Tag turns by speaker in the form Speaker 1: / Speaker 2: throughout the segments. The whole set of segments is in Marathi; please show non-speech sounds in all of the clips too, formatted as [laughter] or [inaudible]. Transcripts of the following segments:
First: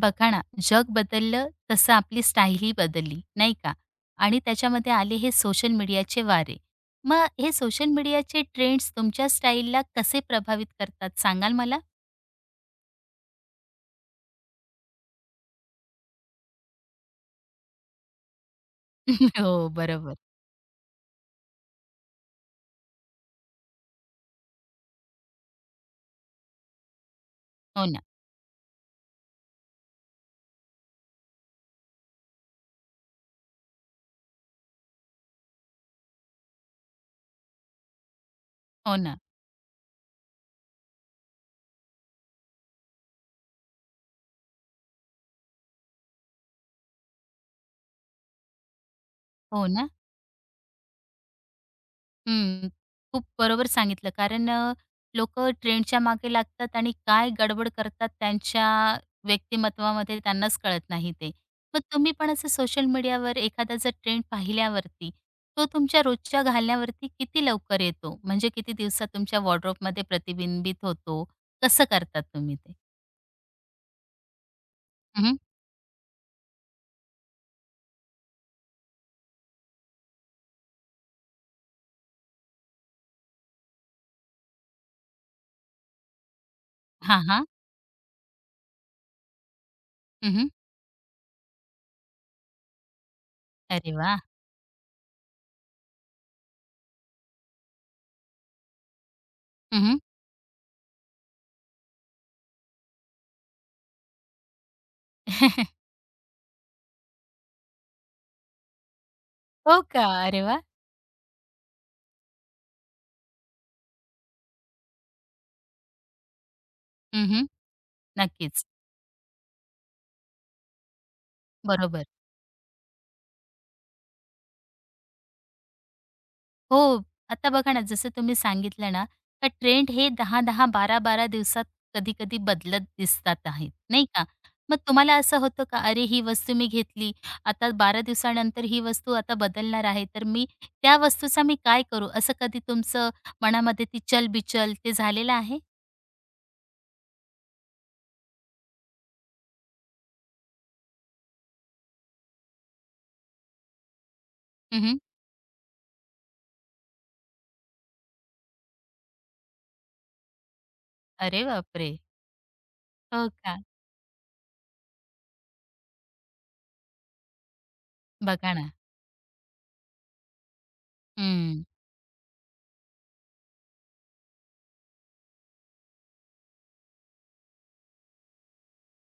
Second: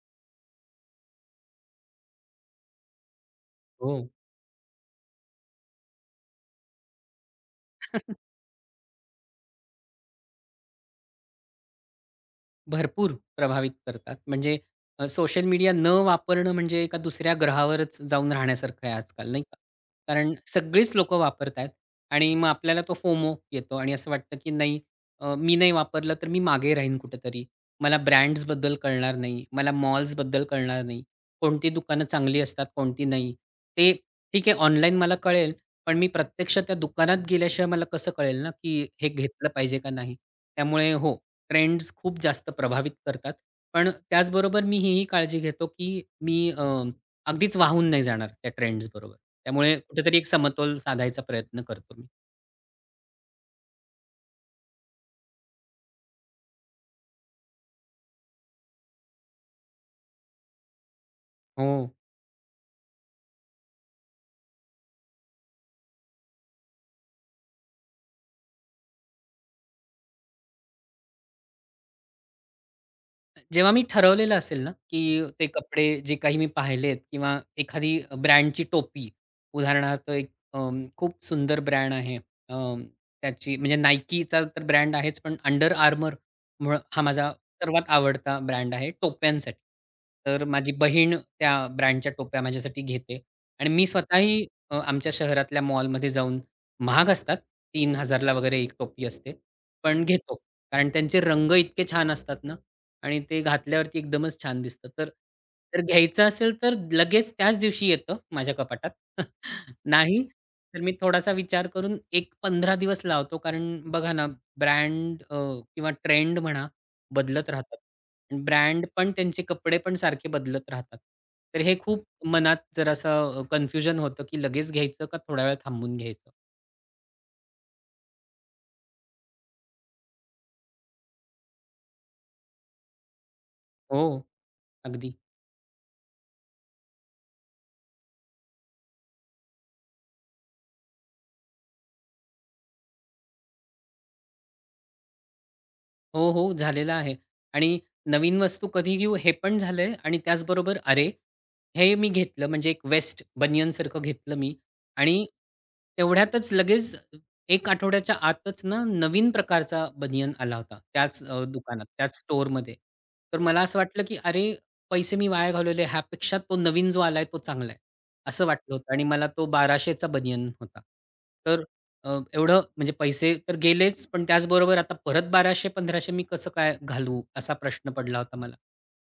Speaker 1: बघा ना, जग बदललं तसं आपली स्टाईलही बदलली, नाही का?
Speaker 2: हो.
Speaker 1: आणि त्याच्यामध्ये आले हे सोशल मीडियाचे वारे. मग हे सोशल मीडियाचे ट्रेंड्स तुमच्या स्टाईलला कसे प्रभावित करतात सांगाल मला?
Speaker 2: भरपूर प्रभावित करतात. म्हणजे सोशल मीडिया न वापरणं म्हणजे एका दुसऱ्या ग्रहावरच जाऊन राहण्यासारखं आहे आजकाल,
Speaker 1: [laughs]
Speaker 2: नाही का?
Speaker 1: हो, बरोबर.
Speaker 2: कारण सगळीच लोकं वापरत आहेत आणि मग आपल्याला तो फोमो येतो आणि असं वाटतं, की नाही मी नाही वापरलं तर मी मागे राहीन कुठेतरी.
Speaker 1: हो
Speaker 2: मला
Speaker 1: ना,
Speaker 2: ब्रँड्सबद्दल कळणार नाही. मला मॉल्सबद्दल कळणार नाही. कोणती दुकानं चांगली असतात, कोणती नाही. ते ठीक आहे ऑनलाईन मला कळेल, पण मी प्रत्यक्ष त्या दुकानात गेल्याशिवाय मला कसं कळेल ना, की
Speaker 1: हो
Speaker 2: हे
Speaker 1: ना,
Speaker 2: घेतलं पाहिजे का नाही? त्यामुळे हो, ट्रेंड्स खूप जास्त प्रभावित करतात. पण त्याचबरोबर मी हीही काळजी घेतो, की मी अगदीच वाहून नाही जाणार त्या ट्रेंड्सबरोबर.
Speaker 1: हो
Speaker 2: त्यामुळे
Speaker 1: ना.
Speaker 2: कुठेतरी एक समतोल साधायचा प्रयत्न करतो मी.
Speaker 1: हं, खूप बरोबर सांगितलं. कारण लोकं ट्रेंडच्या मागे लागतात आणि काय गडबड करतात त्यांच्या व्यक्तिमत्वामध्ये त्यांनाच कळत नाही ते.
Speaker 2: हो.
Speaker 1: मग तुम्ही पण असं सोशल मीडियावर एखादा जर ट्रेंड पाहिल्यावरती, तो तुमच्या रोजच्या घालण्यावरती किती लवकर येतो? म्हणजे किती दिवसात तुमच्या वॉर्डरोबमध्ये प्रतिबिंबित होतो? कसं करतात तुम्ही ते?
Speaker 2: जेव्हा मी ठरवलेलं असेल ना, की
Speaker 1: हं, हं.
Speaker 2: ते कपडे जे काही मी पाहिलेत किंवा एखादी ब्रँडची टोपी, उदाहरणार्थ एक खूप सुंदर ब्रँड आहे. अं, त्याची म्हणजे Nikeचा तर ब्रँड आहेच, पण Under Armour मुळं हा
Speaker 1: हां,
Speaker 2: माझा
Speaker 1: हां.
Speaker 2: सर्वात आवडता ब्रँड आहे टोप्यांसाठी. तर माझी बहीण त्या ब्रँडच्या टोप्या माझ्यासाठी घेते आणि मी
Speaker 1: अरे वाह!
Speaker 2: स्वतःही आमच्या शहरातल्या मॉलमध्ये जाऊन महाग असतात. 3000 ला वगैरे एक टोपी असते.
Speaker 1: हं,
Speaker 2: पण घेतो. कारण त्यांचे रंग इतके छान असतात ना, आणि ते घातल्यावरती एकदमच छान दिसतं. तर तर
Speaker 1: [laughs]
Speaker 2: घ्यायचं असेल तर लगेच त्याच दिवशी येतं माझ्या कपाटात. [laughs]
Speaker 1: हो का?
Speaker 2: नाही,
Speaker 1: अरे वाह!
Speaker 2: तर मी थोडासा विचार करून एक पंधरा दिवस लावतो. कारण बघा ना ब्रँड किंवा ट्रेंड म्हणा
Speaker 1: हं,
Speaker 2: बदलत राहतात.
Speaker 1: नक्कीच.
Speaker 2: ब्रँड पण त्यांचे कपडे पण सारखे बदलत राहतात. तर हे खूप
Speaker 1: बरोबर.
Speaker 2: मनात जरासं कन्फ्युजन होतं, की लगेच घ्यायचं का थोडा वेळ थांबून घ्यायचं?
Speaker 1: हो. आता बघा ना, जसं तुम्ही सांगितलं ना, का ट्रेंड हे 10-10, 12-12 दिवसात कधी-कधी बदलत दिसतात आहेत,
Speaker 2: हो,
Speaker 1: नाही का? मग
Speaker 2: अगदी.
Speaker 1: तुम्हाला असं होतं का, "अरे, ही वस्तू मी घेतली, आता 12 दिवसानंतर ही वस्तू आता बदलणार आहे, तर मी त्या वस्तूचा मी काय करू?" असं कधी तुमचं मनामध्ये ती चल-बिचल ते झालेलं आहे?
Speaker 2: हो, हो. झालेला आहे. आणि नवीन वस्तू कधी घेऊ हे पण झालंय आणि त्याचबरोबर अरे, हे मी घेतलं म्हणजे एक वेस्ट बनियनसारखं घेतलं मी
Speaker 1: हं,
Speaker 2: आणि तेवढ्यातच लगेच एक आठवड्याच्या आतच ना नवीन प्रकारचा बनियन आला होता त्याच
Speaker 1: अरे
Speaker 2: दुकानात,
Speaker 1: बापरे!
Speaker 2: त्याच स्टोअरमध्ये.
Speaker 1: हो
Speaker 2: तर
Speaker 1: का?
Speaker 2: मला असं वाटलं, की अरे, पैसे मी वाया घालवले ह्यापेक्षा तो नवीन जो आलाय तो चांगला आहे, असं
Speaker 1: बघा ना.
Speaker 2: वाटलं होतं आणि मला तो 1200चा बनियन होता. तर
Speaker 1: हं.
Speaker 2: एवढं म्हणजे पैसे तर गेलेच, पण त्याचबरोबर आता परत 1200-1500 मी कसं काय घालवू? असा प्रश्न पडला होता मला.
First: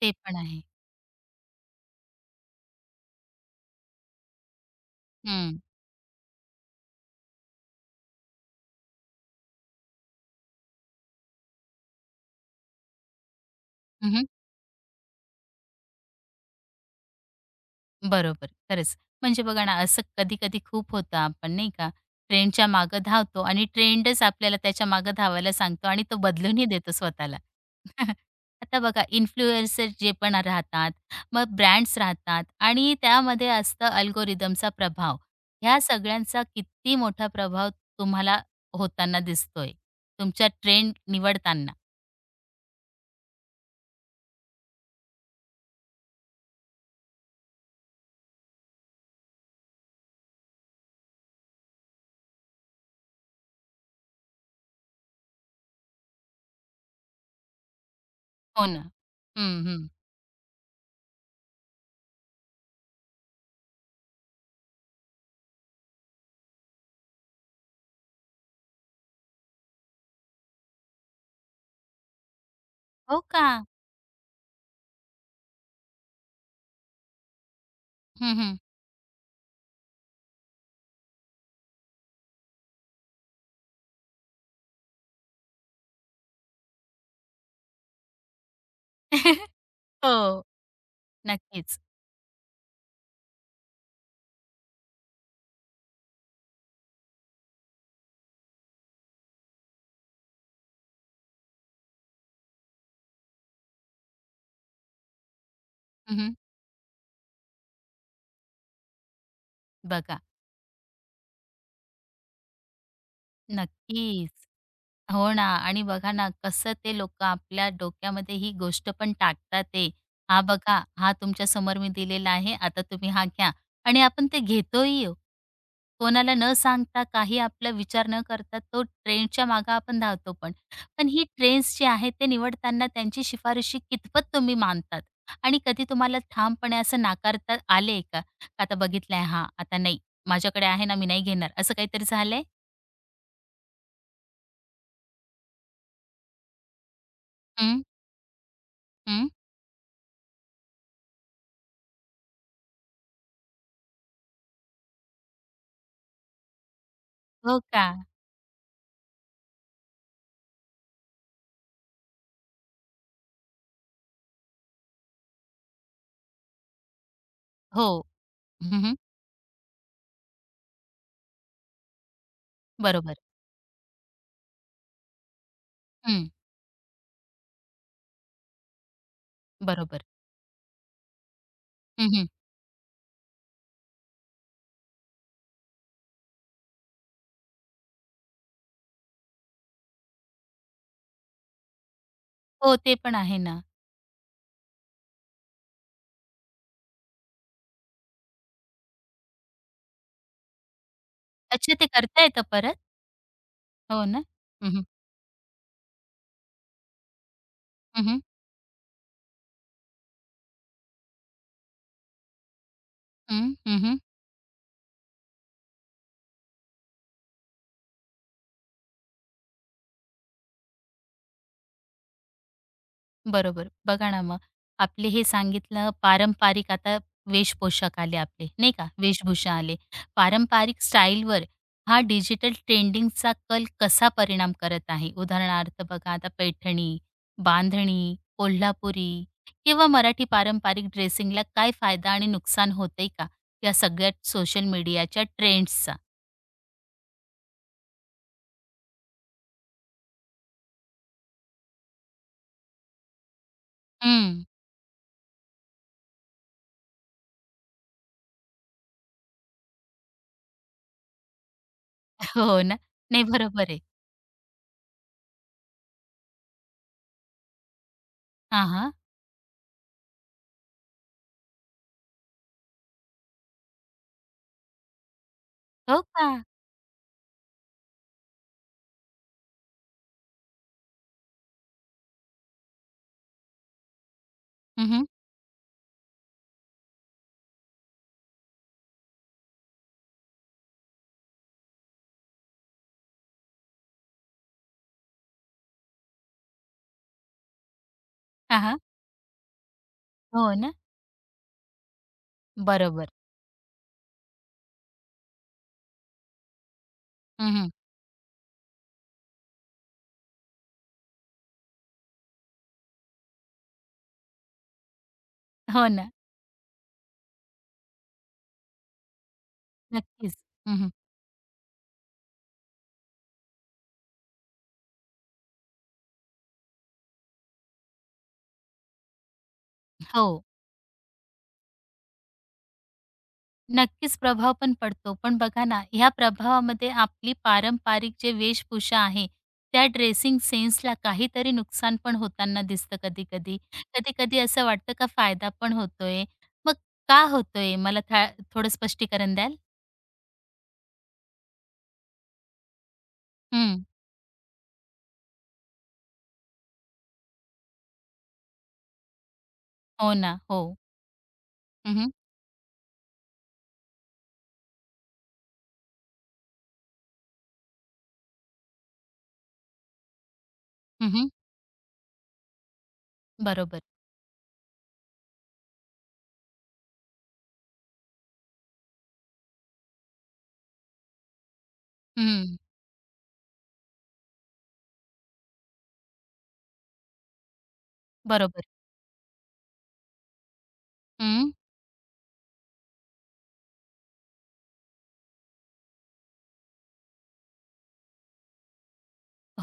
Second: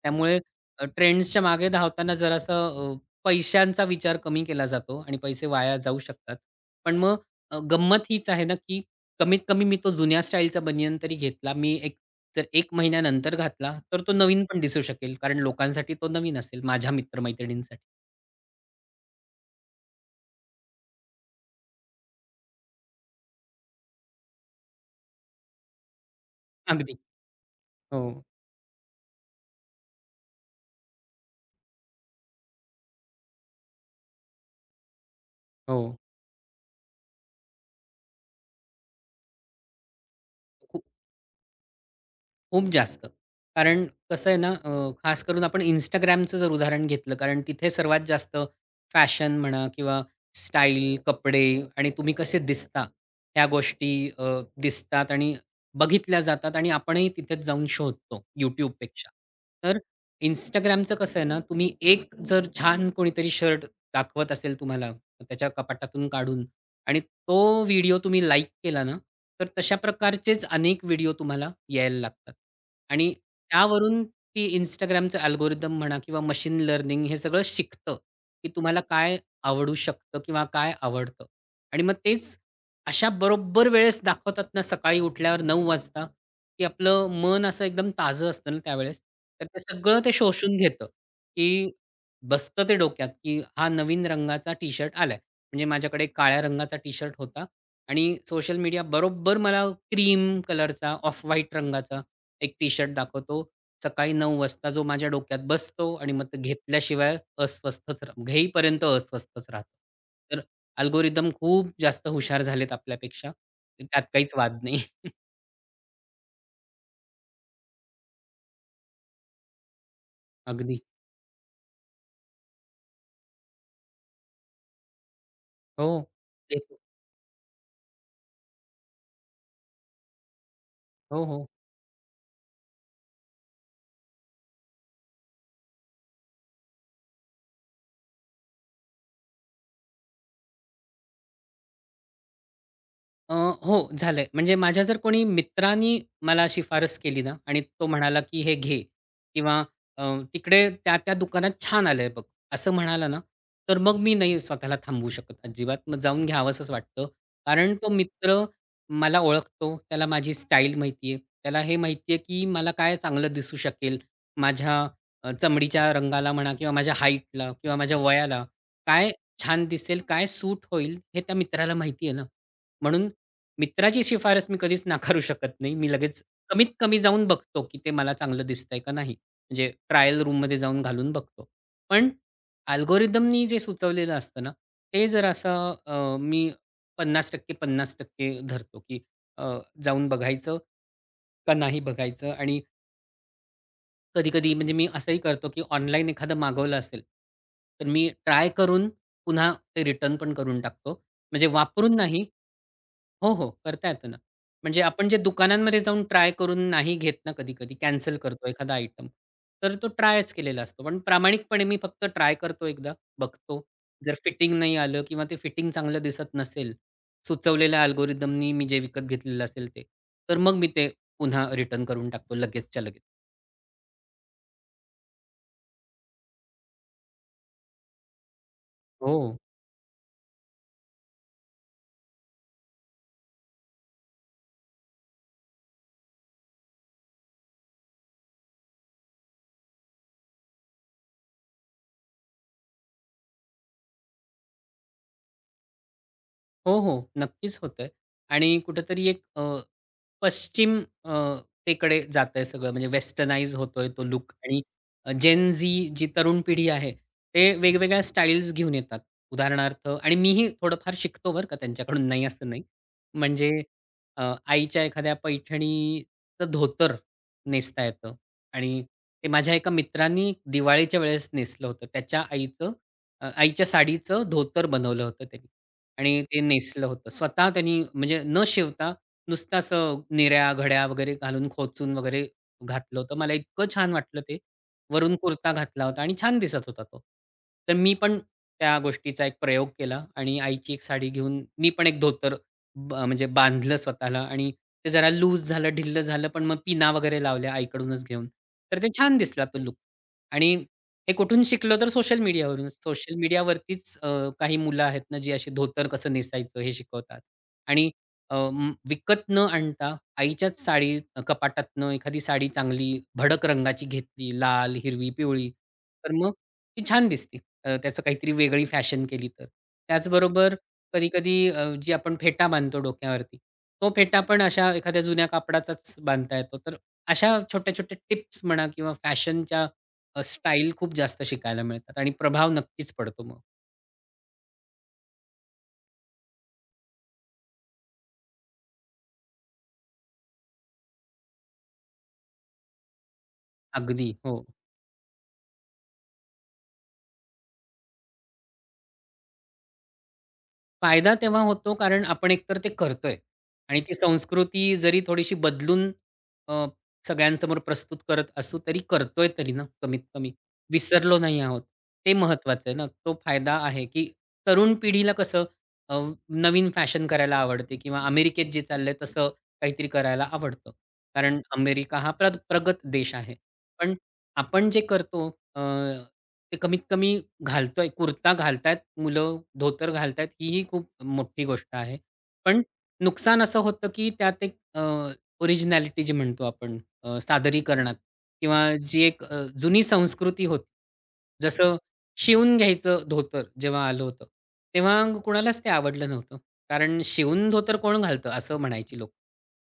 Speaker 1: ते पण
Speaker 2: त्यामुळे
Speaker 1: आहे.
Speaker 2: ट्रेंड्सच्या मागे धावताना जरासं पैशांचा विचार कमी केला जातो आणि पैसे
Speaker 1: हं.
Speaker 2: वाया जाऊ शकतात. पण मग गंमत हीच आहे ना, की कमीत कमी मी तो जुन्या स्टाईलचा बनियन तरी घेतला. मी एक जर 1 महिन्यानंतर घातला, तर तो
Speaker 1: हं,
Speaker 2: नवीन पण दिसू शकेल. कारण लोकांसाठी तो नवीन असेल, माझ्या मित्र
Speaker 1: बरोबर, खरंच. म्हणजे बघा ना, असं कधी-कधी खूप होतं आपण नाही का, ट्रेंडच्या मागं धावतो आणि ट्रेंडच आपल्याला त्याच्या मागं धावायला सांगतो आणि तो बदलूनही देतो
Speaker 2: अगदी.
Speaker 1: स्वतःला. [laughs]
Speaker 2: हो,
Speaker 1: आता बघा इन्फ्लुएन्सर जे पण राहतात, मग ब्रँड्स राहतात आणि त्यामध्ये असतं अल्गोरिदमचा प्रभाव.
Speaker 2: हो.
Speaker 1: ह्या सगळ्यांचा किती मोठा प्रभाव तुम्हाला होताना दिसतोय, तुमच्या ट्रेंड निवडताना?
Speaker 2: खूप जास्त. कारण कसं आहे ना, खास करून आपण Instagramचं जर उदाहरण घेतलं, कारण तिथे सर्वात जास्त फॅशन म्हणा किंवा स्टाईल, कपडे आणि तुम्ही कसे दिसता, ह्या गोष्टी दिसतात आणि बघितल्या जातात आणि आपणही तिथेच जाऊन शोधतो
Speaker 1: हो ना.
Speaker 2: YouTubeपेक्षा.
Speaker 1: हं,
Speaker 2: तर
Speaker 1: हं.
Speaker 2: Instagramचं कसं आहे ना, तुम्ही एक जर छान कोणीतरी शर्ट दाखवत असेल तुम्हाला त्याच्या कपाटातून काढून आणि तो व्हिडिओ तुम्ही लाइक केला ना, तर तशा प्रकारचेच अनेक व्हिडिओ तुम्हाला यायला लागतात. आणि
Speaker 1: हो का?
Speaker 2: त्यावरून ती Instagramचं अल्गोरिदम म्हणा किंवा मशीन लर्निंग हे सगळं शिकतं,
Speaker 1: हं,
Speaker 2: की
Speaker 1: हं.
Speaker 2: तुम्हाला काय आवडू शकतं किंवा काय आवडतं. आणि मग तेच अशा बरोबर वेळेस दाखवतात ना, सकाळी उठल्यावर 9:00 वाजता, की आपलं मन असं एकदम ताजं असतं ना त्यावेळेस. तर
Speaker 1: [laughs]
Speaker 2: ते सगळं ते
Speaker 1: हो,
Speaker 2: शोषून घेतं, की
Speaker 1: नक्कीच.
Speaker 2: बसतं ते डोक्यात, की हा नवीन रंगाचा टी-शर्ट आलाय. म्हणजे माझ्याकडे काळ्या रंगाचा टी-शर्ट होता आणि सोशल मीडिया बरोबर मला क्रीम कलरचा, ऑफ व्हाईट रंगाचा एक टी-शर्ट दाखवतो. सकाळी 9:00 वाजता जो माझ्या डोक्यात बसतो आणि मग
Speaker 1: हं,
Speaker 2: तो घेतल्याशिवाय अस्वस्थच घेईपर्यंत अस्वस्थच राहतो.
Speaker 1: बघा.
Speaker 2: तर अल्गोरिदम खूप जास्त हुशार झालेत आपल्यापेक्षा. त्यात
Speaker 1: नक्कीच.
Speaker 2: काहीच वाद नाही. [laughs]
Speaker 1: हो ना. आणि बघा ना, कसं ते लोकं आपल्या डोक्यामध्ये ही गोष्ट पण टाकतात ते. हा
Speaker 2: अगदी.
Speaker 1: बघा, हा तुमच्यासमोर मी दिलेला आहे, आता तुम्ही हा घ्या. आणि आपण ते घेतोही हो.
Speaker 2: हो.
Speaker 1: कोणाला न
Speaker 2: ते-
Speaker 1: सांगता, काही आपला विचार न करता तो ट्रेंडच्या मागे आपण धावतो पण. पण
Speaker 2: हो,
Speaker 1: ही
Speaker 2: हो.
Speaker 1: ट्रेंड्स जे आहेत ते निवडताना त्यांची शिफारशी कितपत तुम्ही मानतात? आणि कधी तुम्हाला ठामपणे असं नाकारता आले का? का आता बघितलंय हा, आता नाही. माझ्याकडे आहे ना, मी नाही घेणार. असं काहीतरी झालंय?
Speaker 2: हो, झालंय. म्हणजे माझ्या जर कोणी मित्रांनी मला शिफारस केली ना आणि
Speaker 1: हं,
Speaker 2: तो म्हणाला, की "हे घे"
Speaker 1: हं.
Speaker 2: किंवा अ, "तिकडे त्या-त्या दुकानात छान आलंय बघ," असं म्हणाला ना, तर मग मी नाही स्वतःला थांबवू शकत अजिबात. मग जाऊन घ्यावंसंच वाटतं.
Speaker 1: हो
Speaker 2: कारण तो
Speaker 1: का?
Speaker 2: मित्र मला ओळखतो, त्याला माझी स्टाईल माहिती आहे. त्याला हे माहिती आहे, की मला काय चांगलं दिसू शकेल. माझ्या चमडीच्या रंगाला म्हणा किंवा माझ्या हाईटला किंवा
Speaker 1: हो.
Speaker 2: माझ्या वयाला
Speaker 1: हं, हं.
Speaker 2: काय छान दिसेल, काय सूट होईल, हे त्या मित्राला माहिती आहे ना. म्हणून
Speaker 1: बरोबर.
Speaker 2: मित्राची शिफारस मी कधीच नाकारू शकत नाही. मी लगेच
Speaker 1: हं.
Speaker 2: कमीत कमी जाऊन बघतो, की ते मला चांगलं दिसतंय का नाही. म्हणजे
Speaker 1: बरोबर.
Speaker 2: ट्रायल रूममध्ये जाऊन घालून बघतो. पण
Speaker 1: हं, हं.
Speaker 2: अल्गोरिदमनी जे सुचवलेलं असतं ना, ते जरासं मी 50% 50% धरतो, की अ, जाऊन बघायचं का नाही बघायचं आणि
Speaker 1: हो, ते पण आहे ना.
Speaker 2: कधी-कधी म्हणजे मी असंही करतो, की ऑनलाईन एखादं मागवलं असेल, तर मी ट्राय करून पुन्हा ते रिटर्न पण करून टाकतो. म्हणजे
Speaker 1: अच्छा, ते
Speaker 2: वापरून
Speaker 1: करता
Speaker 2: नाही
Speaker 1: येतं परत?
Speaker 2: हो, हो. करता
Speaker 1: हो
Speaker 2: येतं ना.
Speaker 1: ना? हं,
Speaker 2: म्हणजे
Speaker 1: हं.
Speaker 2: आपण जे दुकानांमध्ये जाऊन ट्राय करून नाही घेत ना कधी-कधी,
Speaker 1: हं,
Speaker 2: कॅन्सल
Speaker 1: हं.
Speaker 2: करतो एखादा आयटम, तर तो ट्रायच केलेला असतो. पण प्रामाणिकपणे मी फक्त ट्राय करतो एकदा,
Speaker 1: हं,
Speaker 2: बघतो.
Speaker 1: हं, हं.
Speaker 2: जर फिटिंग नाही आलं किंवा ते फिटिंग चांगलं दिसत नसेल, सुचवलेल्या अल्गोरिदमनी मी जे विकत घेतलेलं असेल ते, तर मग मी ते पुन्हा रिटर्न करून टाकतो लगेचच्या लगेच.
Speaker 1: बरोबर. बघा ना मग, आपले हे सांगितलं पारंपरिक आता वेशपोशाख आले आपले, नाही का?
Speaker 2: हो.
Speaker 1: वेशभूषा आले. पारंपरिक स्टाईलवर हा डिजिटल ट्रेंडिंगचा कल कसा परिणाम करत आहे? उदाहरणार्थ बघा आता पैठणी, बांधणी, कोल्हापुरी किंवा मराठी पारंपरिक ड्रेसिंगला काय फायदा आणि नुकसान होतंय का? या सगळ्या सोशल मीडियाच्या ट्रेंड्सचा?
Speaker 2: हो, हो. नक्कीच होतंय आणि कुठेतरी एक पश्चिम अ, तेकडे जातंय सगळं म्हणजे वेस्टर्नाइज होतोय तो लुक
Speaker 1: हं.
Speaker 2: आणि जेन झी जी तरुण पिढी आहे, ते वेगवेगळ्या स्टाईल्स घेऊन येतात. उदाहरणार्थ आणि मीही थोडंफार शिकतो बरं का त्यांच्याकडून, नाही
Speaker 1: हो
Speaker 2: असं नाही.
Speaker 1: ना. नाही
Speaker 2: म्हणजे
Speaker 1: बरोबर आहे.
Speaker 2: आईच्या एखाद्या पैठणीचं धोतर नेसता येतं
Speaker 1: हां,
Speaker 2: आणि
Speaker 1: हां.
Speaker 2: ते माझ्या एका मित्रांनी दिवाळीच्या वेळेस नेसलं होतं. आईच्या साडीचं धोतर बनवलं होतं त्यांनी.
Speaker 1: हो
Speaker 2: आणि
Speaker 1: का?
Speaker 2: ते नेसलं होतं. स्वतः त्यांनी म्हणजे न शिवता नुसतं असं निऱ्या, घड्या वगैरे घालून खोचून वगैरे घातलं होतं. मला इतकं छान वाटलं ते.
Speaker 1: हं, हं.
Speaker 2: वरून कुर्ता घातला होता आणि छान दिसत होता तो. तर मी पण त्या गोष्टीचा एक प्रयोग केला आणि आईची एक साडी घेऊन मी पण एक धोतर म्हणजे बांधलं स्वतःला आणि ते जरा लूज झालं, ढिल्लं झालं, पण मग पिना वगैरे लावल्या आईकडूनच घेऊन. तर
Speaker 1: हां,
Speaker 2: ते छान दिसला तो लुक
Speaker 1: हो
Speaker 2: आणि
Speaker 1: ना.
Speaker 2: हे कुठून शिकलो तर सोशल मीडियावरूनच.
Speaker 1: बरोबर.
Speaker 2: सोशल मीडियावरतीच काही मुलं आहेत ना, जी अशी धोतर कसं नेसायचं हे शिकवतात.
Speaker 1: हं,
Speaker 2: आणि अ, म विकत न आणता आईच्याच साडी कपाटातनं एखादी साडी चांगली भडक रंगाची घेतली, लाल, हिरवी, पिवळी,
Speaker 1: हो ना,
Speaker 2: तर मग ती छान दिसते. त्याचं काहीतरी वेगळी फॅशन केली तर.
Speaker 1: नक्कीच.
Speaker 2: त्याचबरोबर
Speaker 1: हं,
Speaker 2: कधी-कधी जी आपण फेटा बांधतो डोक्यावरती, तो फेटा पण अशा एखाद्या जुन्या कापडाचाच बांधता येतो. तर अशा छोट्या-छोट्या टिप्स म्हणा किंवा फॅशनच्या
Speaker 1: हो,
Speaker 2: स्टाईल खूप जास्त शिकायला मिळतात आणि प्रभाव नक्कीच पडतो मग.
Speaker 1: नक्कीच प्रभाव पण पडतो. पण बघा ना, ह्या प्रभावामध्ये आपली पारंपरिक जे वेशभूषा आहे, त्या ड्रेसिंग सेन्सला काहीतरी नुकसान पण होताना दिसतं कधी-कधी.
Speaker 2: अगदी. हो.
Speaker 1: कधी-कधी असं वाटतं का फायदा पण होतोय. मग का होतोय? मला था थोडं स्पष्टीकरण द्याल?
Speaker 2: फायदा तेव्हा होतो कारण आपण एकतर ते करतोय
Speaker 1: हं.
Speaker 2: आणि ती संस्कृती जरी थोडीशी बदलून अ, सगळ्यांसमोर प्रस्तुत करत असू तरी करतोय तरी ना कमीत
Speaker 1: हो
Speaker 2: कमी.
Speaker 1: ना, हो.
Speaker 2: विसरलो नाही आहोत.
Speaker 1: हं, हं.
Speaker 2: ते महत्त्वाचं आहे ना. तो फायदा आहे, की तरुण पिढीला कसं अ, नवीन फॅशन करायला आवडते किंवा अमेरिकेत जे चाललंय तसं काहीतरी करायला आवडतं. कारण अमेरिका हा प्रगत देश आहे.
Speaker 1: बरोबर.
Speaker 2: पण आपण जे करतो अ, ते कमीत कमी कुर्ता घालतायत मुलं, धोतर घालतायत ही ही खूप मोठी गोष्ट आहे.
Speaker 1: हं,
Speaker 2: पण नुकसान असं होतं, की त्यात एक ओरिजिनॅलिटी जी म्हणतो आपण सादरीकरणात किंवा
Speaker 1: बरोबर.
Speaker 2: जी एक जुनी संस्कृती होती.
Speaker 1: हं.
Speaker 2: जसं शिवून घ्यायचं धोतर जेव्हा आलं होतं, तेव्हा कुणालाच ते आवडलं नव्हतं. कारण शिवून धोतर कोण घालतं असं म्हणायची लोकं.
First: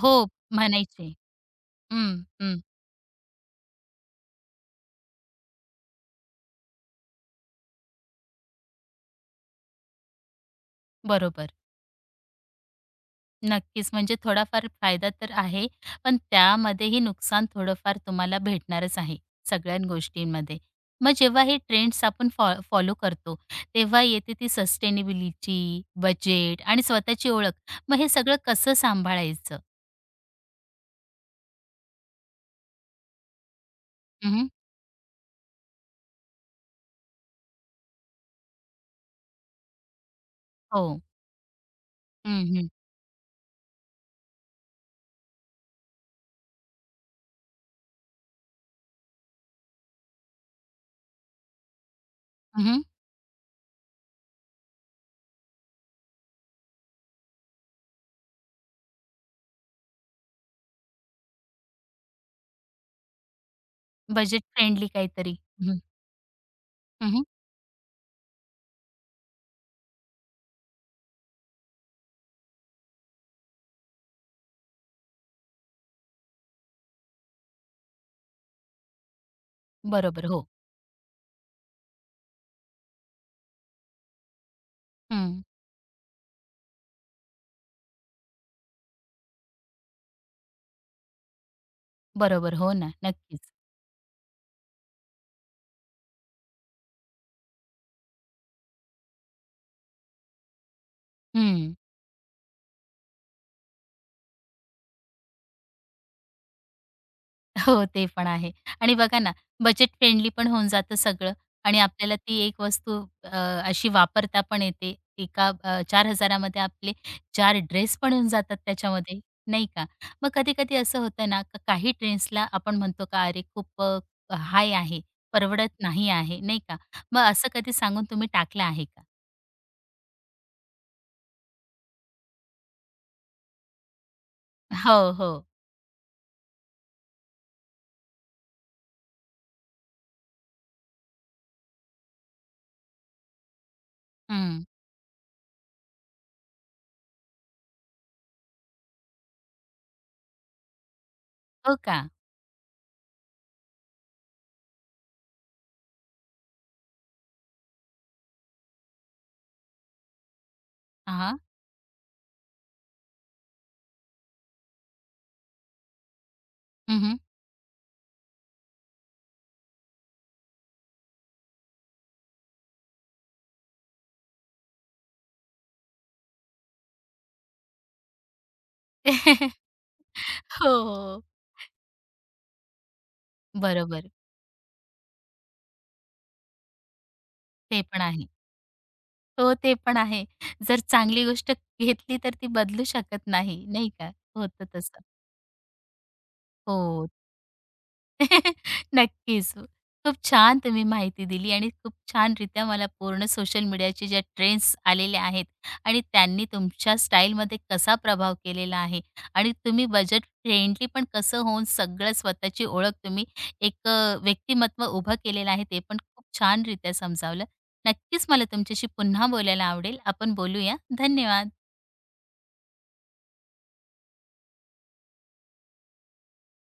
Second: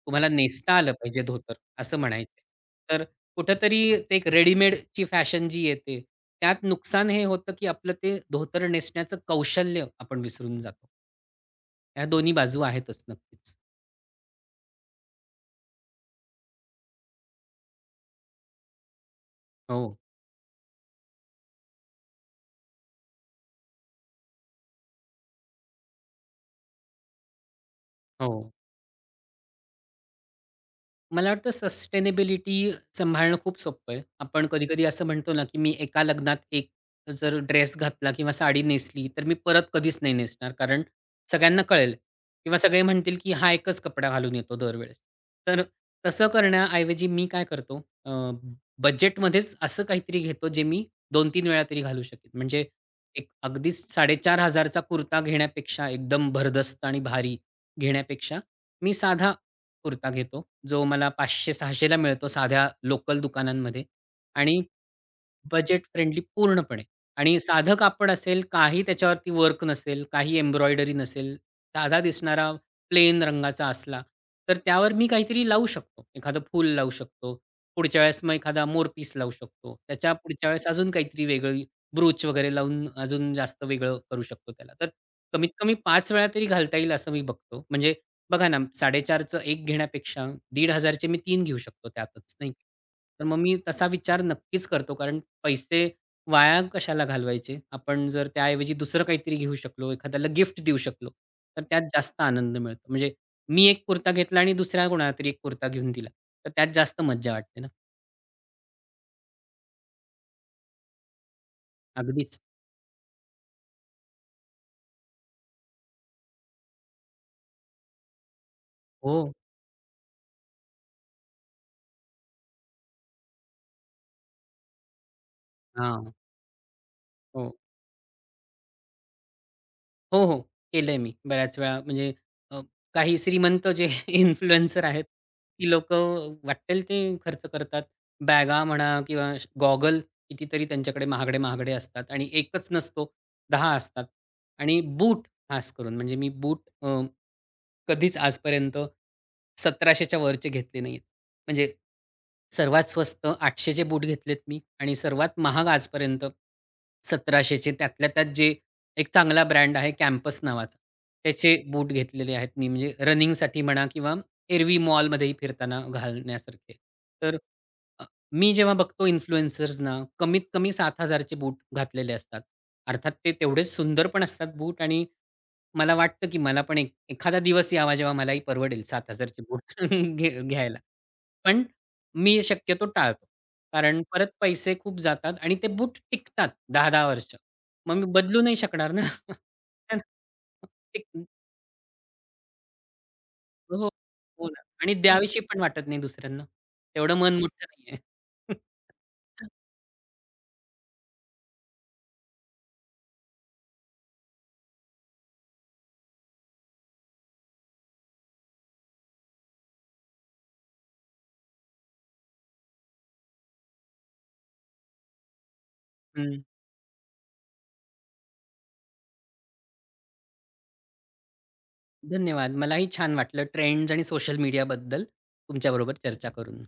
Speaker 1: हो,
Speaker 2: तुम्हाला नेसता आलं
Speaker 1: म्हणायचे.
Speaker 2: पाहिजे धोतर असं
Speaker 1: हं,
Speaker 2: म्हणायचे.
Speaker 1: हं.
Speaker 2: तर कुठेतरी ते एक रेडीमेडची फॅशन जी येते, त्यात नुकसान हे होतं, की आपलं ते धोतर नेसण्याचं कौशल्य आपण विसरून जातो.
Speaker 1: बरोबर.
Speaker 2: ह्या दोन्ही बाजू आहेतच नक्कीच.
Speaker 1: नक्कीच. म्हणजे थोडाफार फायदा तर आहे, पण त्यामध्येही नुकसान थोडंफार तुम्हाला भेटणारच आहे, सगळ्या
Speaker 2: हो,
Speaker 1: गोष्टींमध्ये. मग जेव्हा हे ट्रेंड्स आपण फॉलो करतो, तेव्हा येते ती सस्टेनेबिलिटी, बजेट आणि स्वतःची ओळख. मग हे सगळं
Speaker 2: हो.
Speaker 1: कसं सांभाळायचं?
Speaker 2: मला वाटतं सस्टेनेबिलिटी सांभाळणं खूप सोपं आहे.
Speaker 1: हं,
Speaker 2: आपण
Speaker 1: हं.
Speaker 2: कधी-कधी असं म्हणतो ना, की मी एका लग्नात एक जर ड्रेस घातला किंवा साडी नेसली, तर मी परत कधीच नाही नेसणार. कारण
Speaker 1: हो.
Speaker 2: सगळ्यांना कळेल
Speaker 1: हं,
Speaker 2: किंवा
Speaker 1: हं.
Speaker 2: सगळे म्हणतील, की हा एकच कपडा घालून येतो दरवेळेस. तर तसं करण्याऐवजी मी काय करतो, बजेटमध्येच असं काहीतरी घेतो, जे मी 2-3 वेळा तरी घालू शकेन. म्हणजे एक अगदीच 4,500 चा कुर्ता घेण्यापेक्षा, एकदम भरदस्त आणि भारी घेण्यापेक्षा, मी साधा कुर्ता घेतो, जो मला 500-600ला मिळतो साध्या लोकल दुकानांमध्ये
Speaker 1: बजेट
Speaker 2: आणि
Speaker 1: फ्रेंडली काहीतरी. हं, हं.
Speaker 2: बजेट फ्रेंडली पूर्णपणे
Speaker 1: हं, हं.
Speaker 2: आणि साधं कापड असेल, काही त्याच्यावरती वर्क नसेल, काही एम्ब्रॉयडरी नसेल, साधा दिसणारा प्लेन रंगाचा असला, तर त्यावर मी काहीतरी लावू शकतो. एखादं फूल लावू शकतो. पुढच्या वेळेस मग एखादा मोरपीस लावू शकतो. त्याच्या
Speaker 1: बरोबर. हो.
Speaker 2: पुढच्या वेळेस अजून काहीतरी वेगळी ब्रूच वगैरे लावून अजून जास्त वेगळं करू शकतो त्याला. तर
Speaker 1: हं.
Speaker 2: कमीत कमी 5 वेळा तरी घालता येईल असं मी बघतो. म्हणजे बघा ना 4,500चं एक घेण्यापेक्षा 1,500चे मी 3 घेऊ शकतो त्यातच, नाही
Speaker 1: बरोबर.
Speaker 2: का?
Speaker 1: हो ना.
Speaker 2: तर मग
Speaker 1: नक्कीच.
Speaker 2: मी तसा विचार नक्कीच करतो कारण पैसे वाया कशाला घालवायचे? आपण जर त्याऐवजी दुसरं काहीतरी घेऊ शकलो, एखाद्याला गिफ्ट देऊ शकलो, तर
Speaker 1: हं.
Speaker 2: त्यात जास्त आनंद मिळतो. म्हणजे मी एक कुर्ता घेतला आणि दुसऱ्या कोणाला तरी एक कुर्ता घेऊन दिला. तर त्यात जास्त मज्जा वाटते ना.
Speaker 1: हो, ते पण आहे. आणि बघा ना, बजेट फ्रेंडली पण होऊन जातं सगळं आणि आपल्याला
Speaker 2: अगदीच.
Speaker 1: ती एक वस्तू अ, अशी वापरता पण येते. एका 4,000 मध्ये आपले 4 ड्रेस पण होऊन जातात त्याच्यामध्ये,
Speaker 2: हो.
Speaker 1: नाही का? मग कधी-कधी असं होतं ना, का काही ट्रेंड्सला आपण म्हणतो का अरे खूप हाय आहे, परवडत नाही
Speaker 2: हां.
Speaker 1: आहे, नाही का? मग असं
Speaker 2: हो.
Speaker 1: कधी सांगून तुम्ही टाकलं आहे का?
Speaker 2: हो, हो. केलंय मी बऱ्याच वेळा. म्हणजे अ, काही श्रीमंत जे [laughs] इन्फ्लुएन्सर आहेत,
Speaker 1: हो, हो.
Speaker 2: ती लोक वाटेल ते खर्च करतात. बॅगा म्हणा किंवा गॉगल कितीतरी त्यांच्याकडे महागडे-महागडे असतात आणि एकच नसतो, दहा असतात
Speaker 1: हं.
Speaker 2: आणि बूट खास करून. म्हणजे मी बूट कधीच आजपर्यंत 1700 च्या वरचे घेतले नाहीयेत. म्हणजे
Speaker 1: हो का?
Speaker 2: सर्वात स्वस्त 800 बूट घेतलेत मी आणि सर्वात महाग आजपर्यंत 1700 त्यातल्या त्यात जे एक चांगला ब्रँड आहे कॅम्पस नावाचा.
Speaker 1: हां.
Speaker 2: त्याचे बूट घेतलेले आहेत मी म्हणजे रनिंगसाठी म्हणा किंवा एरवी मॉलमध्येही फिरताना घालण्यासारखे.
Speaker 1: हं, हं.
Speaker 2: तर अ, मी जेव्हा बघतो इन्फ्लुएन्सर्सना कमीत कमी 7,000 चे बूट घातलेले असतात. अर्थात ते तेवढेच सुंदर पण असतात बूट आणि मला वाटतं, की मला पण एक एखादा दिवस यावा जेव्हा मलाही परवडेल 7,000 चे बूट
Speaker 1: [laughs]
Speaker 2: [laughs]
Speaker 1: हो,
Speaker 2: घ्यायला.
Speaker 1: हो.
Speaker 2: पण मी शक्यतो टाळतो. कारण
Speaker 1: बरोबर.
Speaker 2: परत पैसे खूप जातात आणि ते बूट टिकतात 10-10 वर्ष.
Speaker 1: ते
Speaker 2: मग
Speaker 1: पण
Speaker 2: मी
Speaker 1: आहे.
Speaker 2: बदलू नाही शकणार ना. [laughs]
Speaker 1: हो, ते
Speaker 2: है
Speaker 1: पण
Speaker 2: ना?
Speaker 1: आहे. जर
Speaker 2: टिक
Speaker 1: चांगली गोष्ट घेतली तर ती बदलू शकत नाही,
Speaker 2: हो,
Speaker 1: नाही का?
Speaker 2: हो ना.
Speaker 1: होतं
Speaker 2: आणि
Speaker 1: तसं.
Speaker 2: द्यावीशी पण वाटत नाही दुसऱ्यांना.
Speaker 1: हो.
Speaker 2: तेवढं मन मोठं नाहीये.
Speaker 1: [laughs]
Speaker 2: [laughs]
Speaker 1: नक्कीच. खूप छान तुम्ही माहिती दिली आणि खूप छान रित्या मला पूर्ण सोशल मीडियाचे ज्या ट्रेंड्स आलेल्या आहेत आणि त्यांनी तुमच्या स्टाईलमध्ये कसा प्रभाव केलेला आहे आणि तुम्ही बजेट फ्रेंडली पण कसं होऊन सगळं स्वतःची ओळख तुम्ही एक व्यक्तिमत्व उभं केलेलं आहे, ते पण खूप
Speaker 2: हं.
Speaker 1: छानरीत्या समजावलं. नक्कीच मला तुमच्याशी पुन्हा बोलायला आवडेल. आपण बोलूया. धन्यवाद.
Speaker 2: धन्यवाद. मलाही छान वाटलं ट्रेंड्स आणि सोशल मीडियाबद्दल तुमच्याबरोबर चर्चा करून.